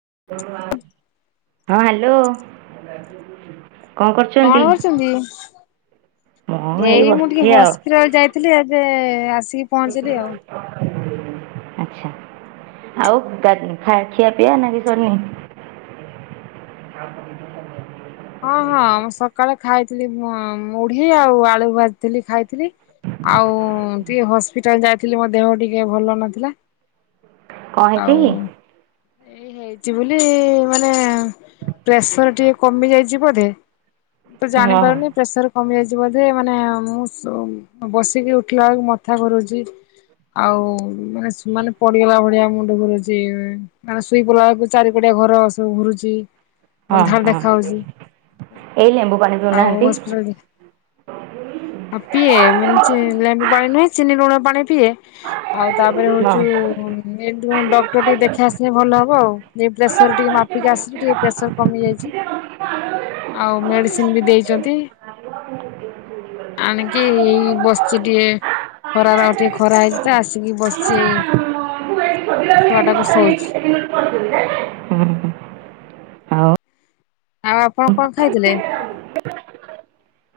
[inaudible] ହଁ ହ୍ୟାଲୋ। କଣ କରୁଛନ୍ତି? ମୁଁ ଏଇ ମୁଁ ଟିକେ ବସିଛି ଆଉ ହସ୍ପିଟାଲ ଯାଇ ଥିଲି ଏବେ ଆସିକି ପହଞ୍ଚିଲି ଆଉ। ଆଛା। ଆଉ ଖିଆ ପିଆ ନା କିଛି ସରିନି? [unintelligible] ହଁ ହଁ ମୁଁ ସକାଳେ ଖାଇଥିଲି ମୁଢି ଆଉ ଆଳୁ ଭାଜିଥିଲି ଖାଇଥିଲି। ଆଉ ଟିକେ ହସ୍ପିଟାଲ ଯାଇଥିଲି ମୋ ଦେହ ଟିକେ ଭଲ ନଥିଲା। କ'ଣ ହେଇଛି ଆଉ କି ଏଇ ହେଇଛି ବୋଲି ମାନେ ପ୍ରେସର ଟିକେ କମି ଯାଇଛି ବୋଧେ ତ ହଁ ଜାଣିପାରୁନି ପ୍ରେସର କମିଯାଇଛି ବୋଧେ ମାନେ ମୁଁ ବସିକି ଉଠିଲା ବେଳକୁ ମଥା ଘୁରୁଛି। ଆଉ ମାନେ ମାନେ ପଡିଗଲା ଭଳିଆ ମୁଁ ମୁଣ୍ଡ ଘୁରୁଚି। ମାନେ ଶୋଇ ପଡିଲା ବେଳକୁ ଚାରି ପଟିଆ ଘର ସବୁ ଘୁରୁଚି। ହଁ ଅନ୍ଧାର ହଁ ଦେଖା ଯାଉଚି। ଏଇ ଲେମ୍ବୁ ପାଣି ଆଉ ପିଉନାହାନ୍ତି ହସ୍ପିଟାଲ ଆଉ ପିଏ ମାନେ ଲେମ୍ବୁ ପାଣି ନୁହେଁ ଚିନି ଲୁଣ ପାଣି ପିଏ। ଆଉ ତାପରେ ହଉଚୁ ଏ ଡକ୍ଟର ଟିକେ ହଁ ଦେଖେଇ ଆସିଲେ ଭଲ ହବ ଆଉ। ଏଇ ଅଲଗା ପ୍ରେସର କାହା ଟିକେ କରିଚେ ନାଇଁ ମାପିକା ଆସିଲେ ଟିକେ ପ୍ରେସର କମି ଯାଇଚି। ନିଜେ ବଞ୍ଚିକି କଣ ଆମେ ରହିବା ଆଉ ଭଲ ସେ ମେଡିସିନ ଜାଣି ବି ପାରୁଛି ଦେଇଛନ୍ତି। [unintelligible] ଆଣିକି ଏଇ ବସିଛି ଟିକେ। ଖରାରେ ଆଉ ଟିକେ ଖରା ହେଇଛି ତ ଆସିକି ବସିଚି। [unintelligible] ଆଉ ଆଉ ଆପଣ କଣ ଖାଇଥିଲେ?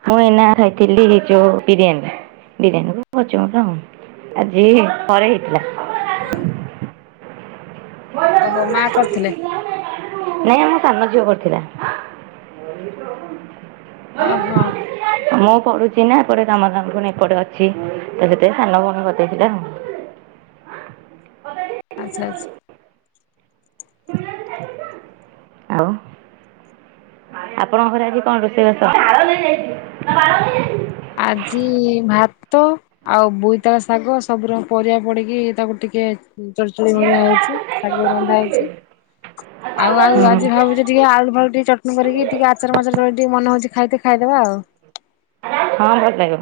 ମୁଁ ଏଇନା ଖାଇଥିଲି ଏଇ ଯୋଉ ବିରିୟାନୀ। ବିରିୟାନୀ କୁ କଚୁମ୍ୱର ଆଉ। ଆଜି ଏଇ ପରେ ହେଇଥିଲା। [unintelligible] ଓହୋ ମା କରିଥିଲେ। ନାଇଁ ଆମ ସାନ ଝିଅ କରିଥିଲା। ଓହୋ [unintelligible] ମୁଁ ପଢୁଚି। ସିନା ଏପଟେ କାମ ଦାମ ପୁଣି ଏପଟେ ଅଛି। ତ ସେଥିପାଇଁ ସାନ ଭଉଣୀ କରିଦେଇଥିଲା ଆଉ। ଆଚ୍ଛା ଆଚ୍ଛା। ଆଉ ଆପଣଙ୍କ ଘରେ ଆଜି କଣ ରୋଷେଇବାସ? ଆଜି ଭାତ ଆଉ ବୋଇତାଳ ଶାଗ ସବୁ ରକ ପରିବା ପଡିକି ତାକୁ ଟିକେ ଚଡଚଡ଼ି ଭଳିଆ ହେଇଛି ଶାଗ ରନ୍ଧା ହେଇଚି। ଆଉ ଆଉ ଆଜି ଭାବୁଚି ଟିକେ ଆଳୁ ଫାଳୁ ଟିକେ ଚଟଣି କରିକି ଟିକେ ଆଚାର ମାଚାର ଟିକେ ମନ ହଉଚି ଖାଇତେ ଖାଇଦେବା ଆଉ। ହଁ ଭଲ ଲାଗିବ।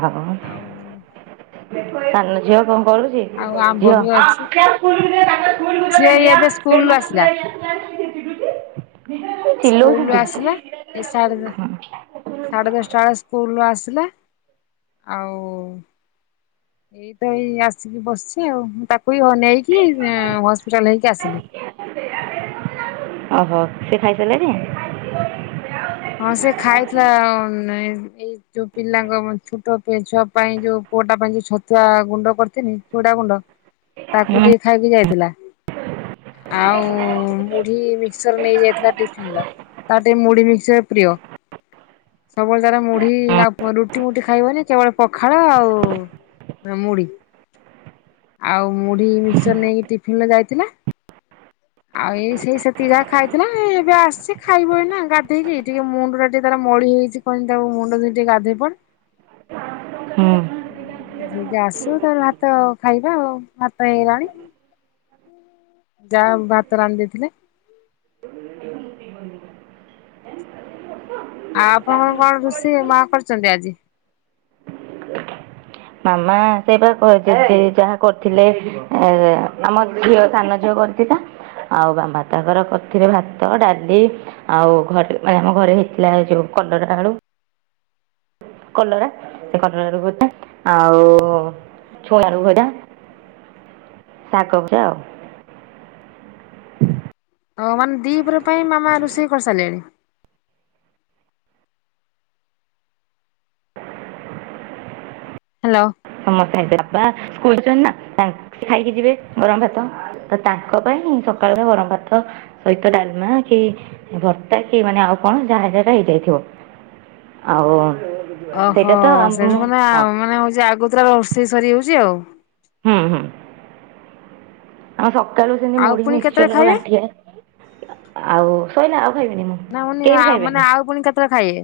[inaudible] ଆଉ ସାନ ଝିଅ କଣ କରୁଚି? ଆଉ ଆମ୍ବ ଝିଅ। ବି ଅଛି କିଏ ଝିଅ ଏବେ ସ୍କୁଲରୁ ଆସିଲା। ଚିଲଉଛନ୍ତି? ଏଇ ସାଢ଼େ ରେ ସାଢ଼େ ଦଶଟା ବେଳେ ସ୍କୁଲରୁୁ ଆସିଲା। ଆଉ ଏଇ ତ ଏଇ ଆସିକି ବସିଚି ଆଉ। ମୁଁ ତାକୁ ହିଁ ଅନେଇକି ହସ୍ପିଟାଲ ହେଇକି ଆସିଲି। ଓହୋ। ସେ ଖାଇସାରିଲାଣି? ହଁ ସେ ଖାଇଥିଲା। ନେ ଏଇ ଯୋଉ ପିଲାଙ୍କ ମ ଛୋଟ ଛୁଆ ପାଇଁ ଯୋଉ ପୁଅଟା ପାଇଁ ଯୋଉ ଛତୁଆ ଗୁଣ୍ଡ କରିଥିନି ଛୁଡା ଗୁଣ୍ଡ ତାକୁ ହୁଁ ଟିକେ ଖାଇକି ଯାଇଥିଲା। ଆଉ ମୁ ଢି ମିକ୍ସଚର ନେଇ ଯାଇଥିଲା ଟିଫନ୍ ର ତାର ଟିକେ ମୁଢି ମିକ୍ସଚର ପ୍ରିୟ। ସବୁବେଳେ ତାର ମୁଢି ଆଉ ପ ରୁଟି ମୁୁଟି ଖାଇବନି କେବଳ ପଖାଳ ଆଉ ମୁଢି ଆଉ ମୁଢି ମିକସର ନେଇକି ଟିଫିନରେ ଯାଇଥିଲା। ଆଉ ଏଇ ସେଇ ସେତିିକି ଯାହା ଖାଇଥିଲା ଏବେ ଆସଚି ଖାଇବ ଏଇନା ଗାଧେଇକି ଟିକେ ମୁଣ୍ଡ ଟା ଟିକେ ତାର ମଳି ହେଇଚି। କହିଲି ତାକୁ ମୁଣ୍ଡ ଧୋଇକି ଟିକେ ଗାଧେଇ ପଡ୍। ହୁଁ ନିଜେ ଆସୁ ତାର ଭାତ ଖାଇବା ଆଉ ଭାତ ହେଇଗଲାଣି। ଯାହା ହଉ ଭାତ ରାନ୍ଧି ଦେଇଥିଲି। ଆଉ ଆପଣଙ୍କର କଣ ରୁଷେଇ ମା କରିଛନ୍ତି ଆଜି? ମାମା ସେ ତ ଶୋଇଛନ୍ତି ଯାହା କରିଥିଲେ ଏ ଆମ ଝିଅ ସାନ ଝିଅ କରିଥିଲା। ଆଉ ବା-ଭାତ କର କରିଥିଲେ ଭାତ ଡାଲି। ଆଉ ଘରେ ମାନେ ଆମ ଘରେ ହେଇଥିଲା ଏଇ ଯୋଉ କଲରା ଆଳୁ। କଲରା ସେ କଲରା ର ଭୋତା। ଆଉ ଛୁଇଁ ଆଳୁ ଭଜା ଶାଗଭଜା ଆଉ। ଓ ମାନେ ଦିପର ପାଇଁ ମାମା ରୁଷେଇ କରିସାରିଲେଣି। ହ୍ୟାଲୋ। ସମସ୍ତେ ଏବେ ବାପା ଶୋଇଛନ୍ତି ନା ତାଙ୍କେ ଖାଇକି ଯିବେ ଗରମ ଭାତ। ତ ତାଙ୍କ ପାଇଁ ମୁଁ ସକାଳର ଗରମ ଭାତ ସହିତ ଡାଲମା କି ଭର୍ତା କି ମାନେ ଆଉ କଣ ଯାହା ଯେଗା ହେଇଯାଇଥିବ। ଆଉ। ଓହୋ ସେଇଟା ତ ଆମ ସେଠୁ ମାନେ ହଁ ଆଉ ମାନେ ହଉଚି ଆଗତୁରା ରୋଷେଇ ସରିଯାଉଚି ଆଉ। ହୁଁ ହୁଁ ଆମ ସକାଳୁ ସେମିତି ଆଉ ମୁଢି ପୁଣି କେତେବେଳେ ମିକ୍ସଚରର ଖାଇବେ ଗାଣ୍ଠିଆ। ଆଉ ସଇଲା ଆଉ ଖାଇବିନି ମୁଁ କେହି ବି ଖାଇବେନି। ପୁରା ଖାଇଏ।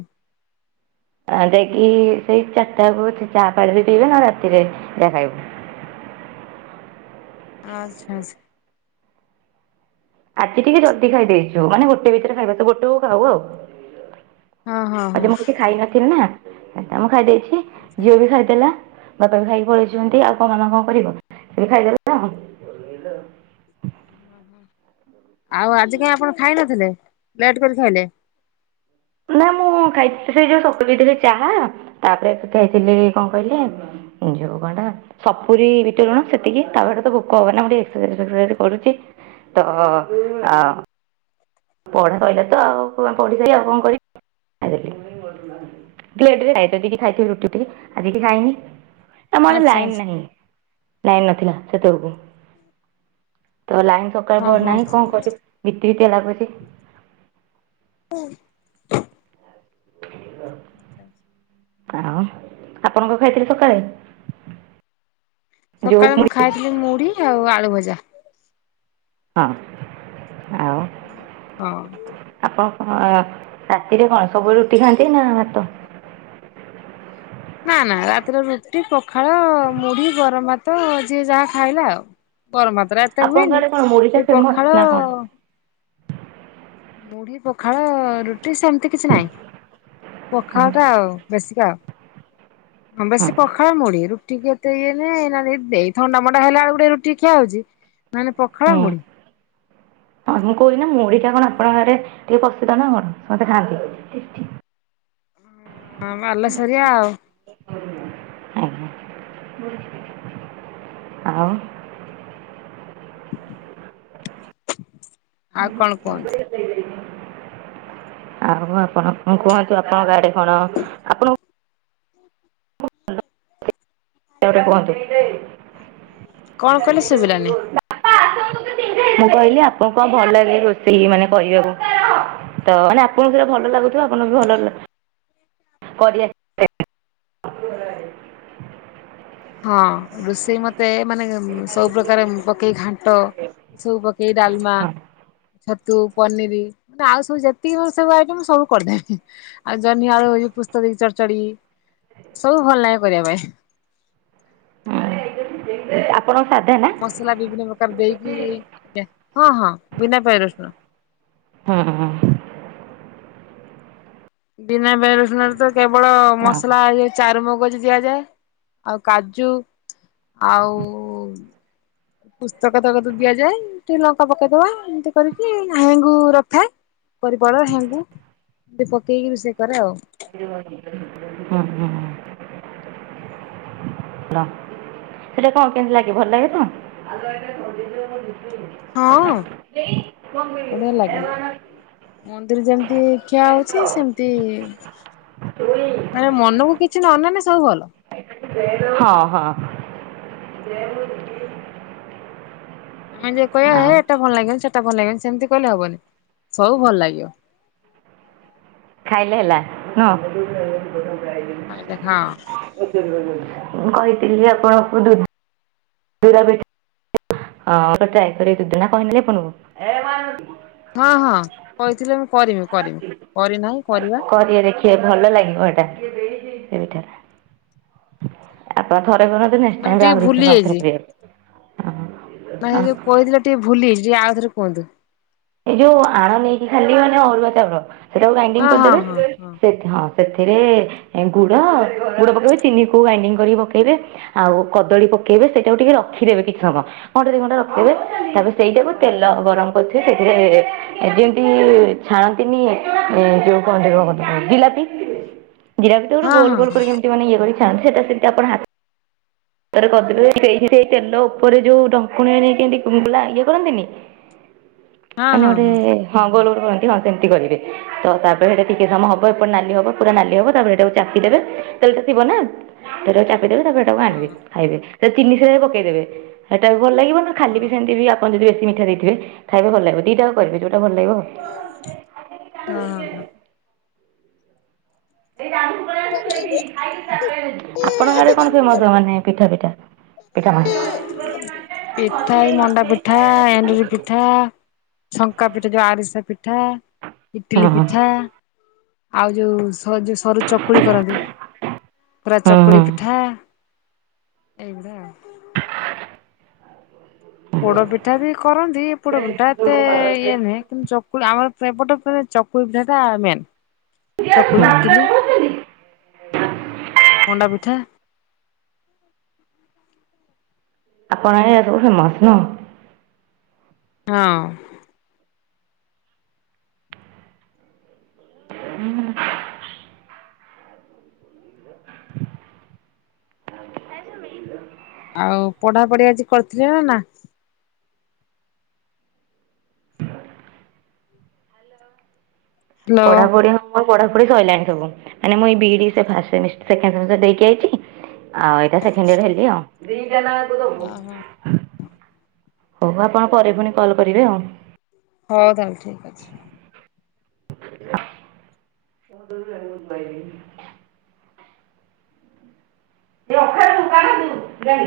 ଆଉ ଯାଇକି ସେଇ ଚାରିଟାକୁ ଚାହା ପାଣି ବି ପିଇବେ ନା ରାତିରେ ଯାହା ଖାଇବେ। ଆଚ୍ଛା ଛା। ଆଜି ଟିକେ ଜଲ୍ଦି ଖାଇ ଦେଇଚୁ। ମାନେ ଗୋଟେ ଭିତରେ ଖାଇବା ତ ଗୋଟେ ବେଉକୁ ଖାଉ ଆଉ। ହଁ ହଁ ହଁ ଆଜି ମୁଁ କିଛି ଖାଇନଥିଲି ନା ଏଥିପାଇଁ ମୁଁ ଖାଇ ଦେଇଛି ଆଚ୍ଛା ଝିଅ ବି ଖାଇଦେଲା। ବାପା ବି ଖାଇକି ପଳେଇଛନ୍ତି ଆଉ କଣ ଆମ କଣ କରିବ କି ଆଉରି ଏଇ ଖାଇଦଲେ ଯାହଉ। ଆଉ ଆଜି କାଇଁ ଆପଣ ଖାଇନଥିଲେ? ଲେଟ୍ କରି ଖାଇଲେ। ନା ମୁଁ ଖାଇଥିଲି ସେଇ ଯୋଉ [unintelligible] ଚାହା ତାପରେ ସେ ଖାଇଥିଲି କଣ କହିଲେ ଯଉ ଗଡା। ସପୁରୀ ବିଟଲୁଣ ସେତିକି ତାପରେ ତ ଭୋକ ହବନି ନା। ମୁଁ ଟିକେ ଏକ୍ସରସାଇଜ୍ କରୁଚି। ତ ଆ ପଢା କହିଲେ ତ ଆଉ ପଢି ସାରି ଆଉ କଣ କରିବି? ଖାଇଦେଲି। ଲେଟ୍ ରେ ଖାଇଚି ଜିଦି ଖାଇଥିବି ରୁଟି ଟିକେ ଆଉ କିଛି ଖାଇନି। ଆମ ଆଡେ ଆଚ୍ଛା ଲାଇନ ଆଚ୍ଛା ନାହିଁ। ଲାଇନ ନଥିଲା ସେତେବେଳକୁ ତ ଲାଇନ୍ ସ ହଁ [unintelligible] ହଁ ନାହିଁ କଣ କରିବି ବିତି ବିତିଆ ଲାଗୁଚି। ଆଉ ଆପଣ କ ଖାଇଥିଲେ ସକାଳେ? ଯୋଉ ସକାଳେ ମୁଁ ମୁଢ଼ି ଖାଇଥିଲି ମୁଢି ଆଉ ଆଳୁ ଭଜା। ହଁ ଆଉ। ହଁ। ଆପଣ କଣ ରାତିରେ କଣ ସବୁବେଳେ ରୁଟି ଖାଆନ୍ତି ନା ଭାତ? ନା ନା ରାତିରେ ରୁଟି, ପଖାଳ, ମୁଢି, ଗରମ ଭାତ ଯିଏ ଯାହା ଖାଇଲା ଆଉ। ଗରମ୍ ଭାତ ଟା ଏତେ ଆପଣଙ୍କ ହୁଏନି ଆଡେ କଣ ମୁଢ଼ି ଟା ସେ ଫେମସ୍ ପଖାଳ ନା କଣ? ମୁଢି, ପଖାଳ, ରୁଟି ସେମତି କିଛି ନାହିଁ ହଁ ପଖାଳ ଟା ଆଉ। ବେଶିକା ଆଉ। ହଁ ବେଶୀ ପଖାଳ, ମୁଢି, ରୁଟି କିଏ ତେ ଇଏ ନେ ନାଇ ନ ଦେଇ ଥଣ୍ଡା ମଣ୍ଡା ହେଲା ବେଳେ କୁ ଗୋଟେ ରୁଟି ଖିଆ ହଉଛି ନହେଲେ ପଖାଳ, ହୁଁ ମୁଡି। ହଁ ମୁଁ କହୁଚି ନା ମୁଢି ଟା କଣ ଆପଣଙ୍କ ଆଡେ ଟିକେ ପ୍ରସିଦ୍ଧ ନା କଣ ସମସ୍ତେ ଖାଆନ୍ତି। ହଁ ବାଲେଶରିଆ ଆଉ। [unintelligible] ଆଉ ଆଉ କଣ କୁହନ୍ତୁ? ଆଉ ଆପଣ କଣ କୁହନ୍ତୁ ଆପଣଙ୍କ ଆଡେ କଣ ଆପଣ କଣ କହିଲେ ଶୁଭିଲାନି [unintelligible] ମୁଁ କହିଲି ଆପଣଙ୍କୁ କଣ ଭଲ ଲାଗେ ରୋଷେଇ ମାନେ କହିବାକୁ? ତ ମାନେ ଆପଣଙ୍କୁ ସେଟା ଭଲ ଲାଗୁଥିବ ଆପଣଙ୍କୁ ବି ଭଲ କରିଆ ହଁ ରୋଷେଇ ମତେ ମାନେ ସବୁ ପ୍ରକାର ପକେଇ ଘାଣ୍ଟ ସବୁ ପକେଇ ଡାଲମା ହଁ ଛତୁ, ପନିରି ତ ଆଉ ସବୁ ଯେତିକି ମୋର ସବୁ ଆଇଟମ୍ ସବୁ କରିଦେବି। ଆଉ ଜହ୍ନି ଆଳୁ ହଉ ପୁସ୍ତ ଦେଇ ଚଢଚଡି ସବୁ ଭଲ ଲାଗେ କରିବା ପାଇଁ। ଆପଣ ସାଧା ନା? ମସଲା ବିଭିନ୍ନ ପ୍ରକାର ଦେଇକି ଆଜ୍ଞା ହଁ ହଁ ବିନା ପିଆଜ ରଶୁଣ। ହଁ। ବିନା ପିଆଜ ରସୁଣ ରେ ତ କେବଳ ଆଉ ମସଲା ଚାରୁମଗଜ ଦିଆଯାଏ। ଆଉ କାଜୁ ଆଉ ପୁସ୍ତକ ତକ ଦିଆଯାଏ ଟିକେ ଲଙ୍କା ପକେଇଦବା ଏମିତି କରିକି ହେଙ୍ଗୁ ରଖ୍ ଥାଏ କରି ପାଉଡର୍, ହେଂଗୁ ପକେଇକି ରୋଷେଇ କରେ ଆଉ। [unintelligible] ସେଟା କଣ କେମିତି ଲାଗେ? ଭଲ ଲାଗେ ତ। [inaudible] ହଁ ବଢିଆ ଲାଗେ। ମନ୍ଦିର ଯେମିତି ଖିଆ ଅଉଛି ସେମିତି ମାନେ ମନକୁ କିଛି ନ ନେନେ ସବୁ ଭଲ। ହଁ ହଁ। ଆମେ ଯୋଉ କ ଆଉ। ସେଟା ଭଲ ଲାଗିବନି ସେଟା ଭଲ ଲାଗିବନି ସେମିତି କହିଲେ ହବନି ସବୁ ଭଲ ଲାଗିବ। ଖାଇଲେ ହେଲା ନୁହଁ। ତାଲେ ହଁ ମୁଁ କହିଥିଲି ଯେ ଆପଣଙ୍କୁ ଦୁ [unintelligible] ହଁ ହଁ କହିଥିଲେ ମୁ କରିମି କରିମି କରିନାହିଁ କରିବା। କରି ଆ ଦେଖି ଭଲ ଲାଗିବ ଏଇଟା ସେଇଟା। ମାନେ ଟିକେ ଭୁଲି [unintelligible] ମ ଯୋଉ କହିଥିଲେ ଟିକେ ଭୁଲି ଯାଇଚି ଟିକେ ଆଉ ଥରେ କୁହନ୍ତୁ। ଏଇ ଯୋଉ ଆଣ ନେଇକି ଖାଲି ମାନେ ଅରୁଆ ଚାଉଳ ସେଟାକୁ ଗ୍ରାଇଣ୍ଡିଙ୍ଗ ହଁ ହଁ କରିଦେବେ। ହଁ ହଁ ହଁ ସେଥିରେ ଗୁଡ ଗୁଡ ପକେଇବେ ଚିନି କୁ ଗାଇଡିଙ୍ଗ କରିକି ପକେଇବେ। ଆଉ କଦଳୀ ପକେଇବେ ସେଇଟାକୁ ଟିକେ ରଖିଦେବେ କିଛି ସମୟ। ଘଣ୍ଟେ ଦି ଘଣ୍ଟା ରଖିଦେବେ ତାପରେ ସେଇଟାକୁ ତେଲ ଗରମ କରଥିବେ ସେ ଏ ଯେମିତି ଛାଣନ୍ତିନି ଯୋଉ କଣ କହନ୍ତି କେଉ କଣ ଜିଲାପି। [inaudible] ଜିରା ଭିତ ହଁ ଗୋଲ ହଁ। ଗୋଲ କରି କେମତି ମାନେ ଇଏ କରି ଖାନ୍ତି ସେଟା ସେମତି ଆପଣ ତରେ କରିଦେ ସେ ତେଲ ଉପରେ ଯୋଉ ଢଙ୍କୁଣି ନେଇ କେମ ତୁ ଲା ଇଏ କରନ୍ତିନି [inaudible] ମାନେ ଗୋଟେ ହଁ ଗୋଲ ଗୋଲ କରନ୍ତି ହଁ ସେମିତି କରିବେ ତ ତାପରେ ସେଇଟା ଟିକେ ସମୟ ହବ ଏପଟେ ନାଲି ହବ ପୁରା ନାଲି ହବ ତାପରେ ସେଟାକୁ ଚାପିଦେବେ ତେଲଟା ଥିବ ନା ତେଲରେ ଚାପିଦେବେ ତାପରେ ତାକୁ ଆଣିବେ ହଁ ଖାଇବେ ତେ ତିନି ସେବେ ପକେଇଦେବେ ହେଟା ବି ଭଲ ଲାଗିବ ଖାଲି ହଁ ବି ସେମିତି ବି ଆ ଆପଣ ଯଦି ବେଶୀ ମିଠା ଦେଇଥିବେ ଖାଇବେ ଭଲ ଲାଗିବ ଦିଇଟା ଆକ କରିବେ ଯୋଉଟା ଭଲ ଲାଗିବ ଆ ହଁ ହଁ ହଁ। [unintelligible] ଆପଣଙ୍କ ଆଡେ କଣ ଫେମସ ମାନେ ପିଠାଫିଠା? ପିଠା ଏଇ ମଣ୍ଡା ପିଠା ଏଣ୍ଡରି ପିଠା। ଠା ଶଙ୍କା ପିଠ୍ ଯୋଉ ଆରିସା ପିଠା, ହଁ ଇଟିଲି ପିଠା। ଆଉ ଯୋଉ ସ ଯୋଉ ସରୁଚକୁଳି କରନ୍ତି ପୁରା ହଁ ଚକୁଳିପିଠା। ଏଇ ଭଳିଆ ପୋଡପିଠା ବି କରନ୍ତି ପୋଡପିଠା ଏତେ ଇଏ ନୁହେଁ। କିନ୍ତୁ ଚକୁଳି ଆମର ଏପ ଏପଟ ପୁରା ଚକୁଳିପିଠାଟା ମେନ୍। ଚକୁଳି, ଇଟିଲି, ହୁଁ ହୁଁ। ମଣ୍ଡା ପିଠା। ଆପଣ ଆଡେ ଏହା ସବୁ ଫେମସ ନୁହଁ। ହଁ। ହୁଁ। ଆଉ ପଢାପଢି ଆଜି କରିଥିଲେ ନା ନା? ହ୍ୟାଲୋ ପଢାପଢି ହୋଉ ମୋର ପଢ଼ାପଢି ସଇଲାଣି ସବୁ ମାନେ ମୁଁ ଏଇ ବି ଇ ଡି ସେ ଫାର୍ଷ୍ଟ ସେମିଷ୍ଟ ସେକେଣ୍ଡ୍ ସେମିଷ୍ଟାର୍ ଦେଇକି ଆଇଚି। ଆଉ ଏଇଟା ସେଖେଣ୍ଡ୍ ଇଅର ହେଲି ଆଉ। ଓହୋ ହୋଉ ଆପଣ ପରେ ଫୁଣି କଲ୍ କରିବେ ଆଉ। ହଉ ତାହେଲେ ଠିକଅଛି। ଆ [unintelligible] ରଖା ଦୁ କଣ ତୁ ଗା-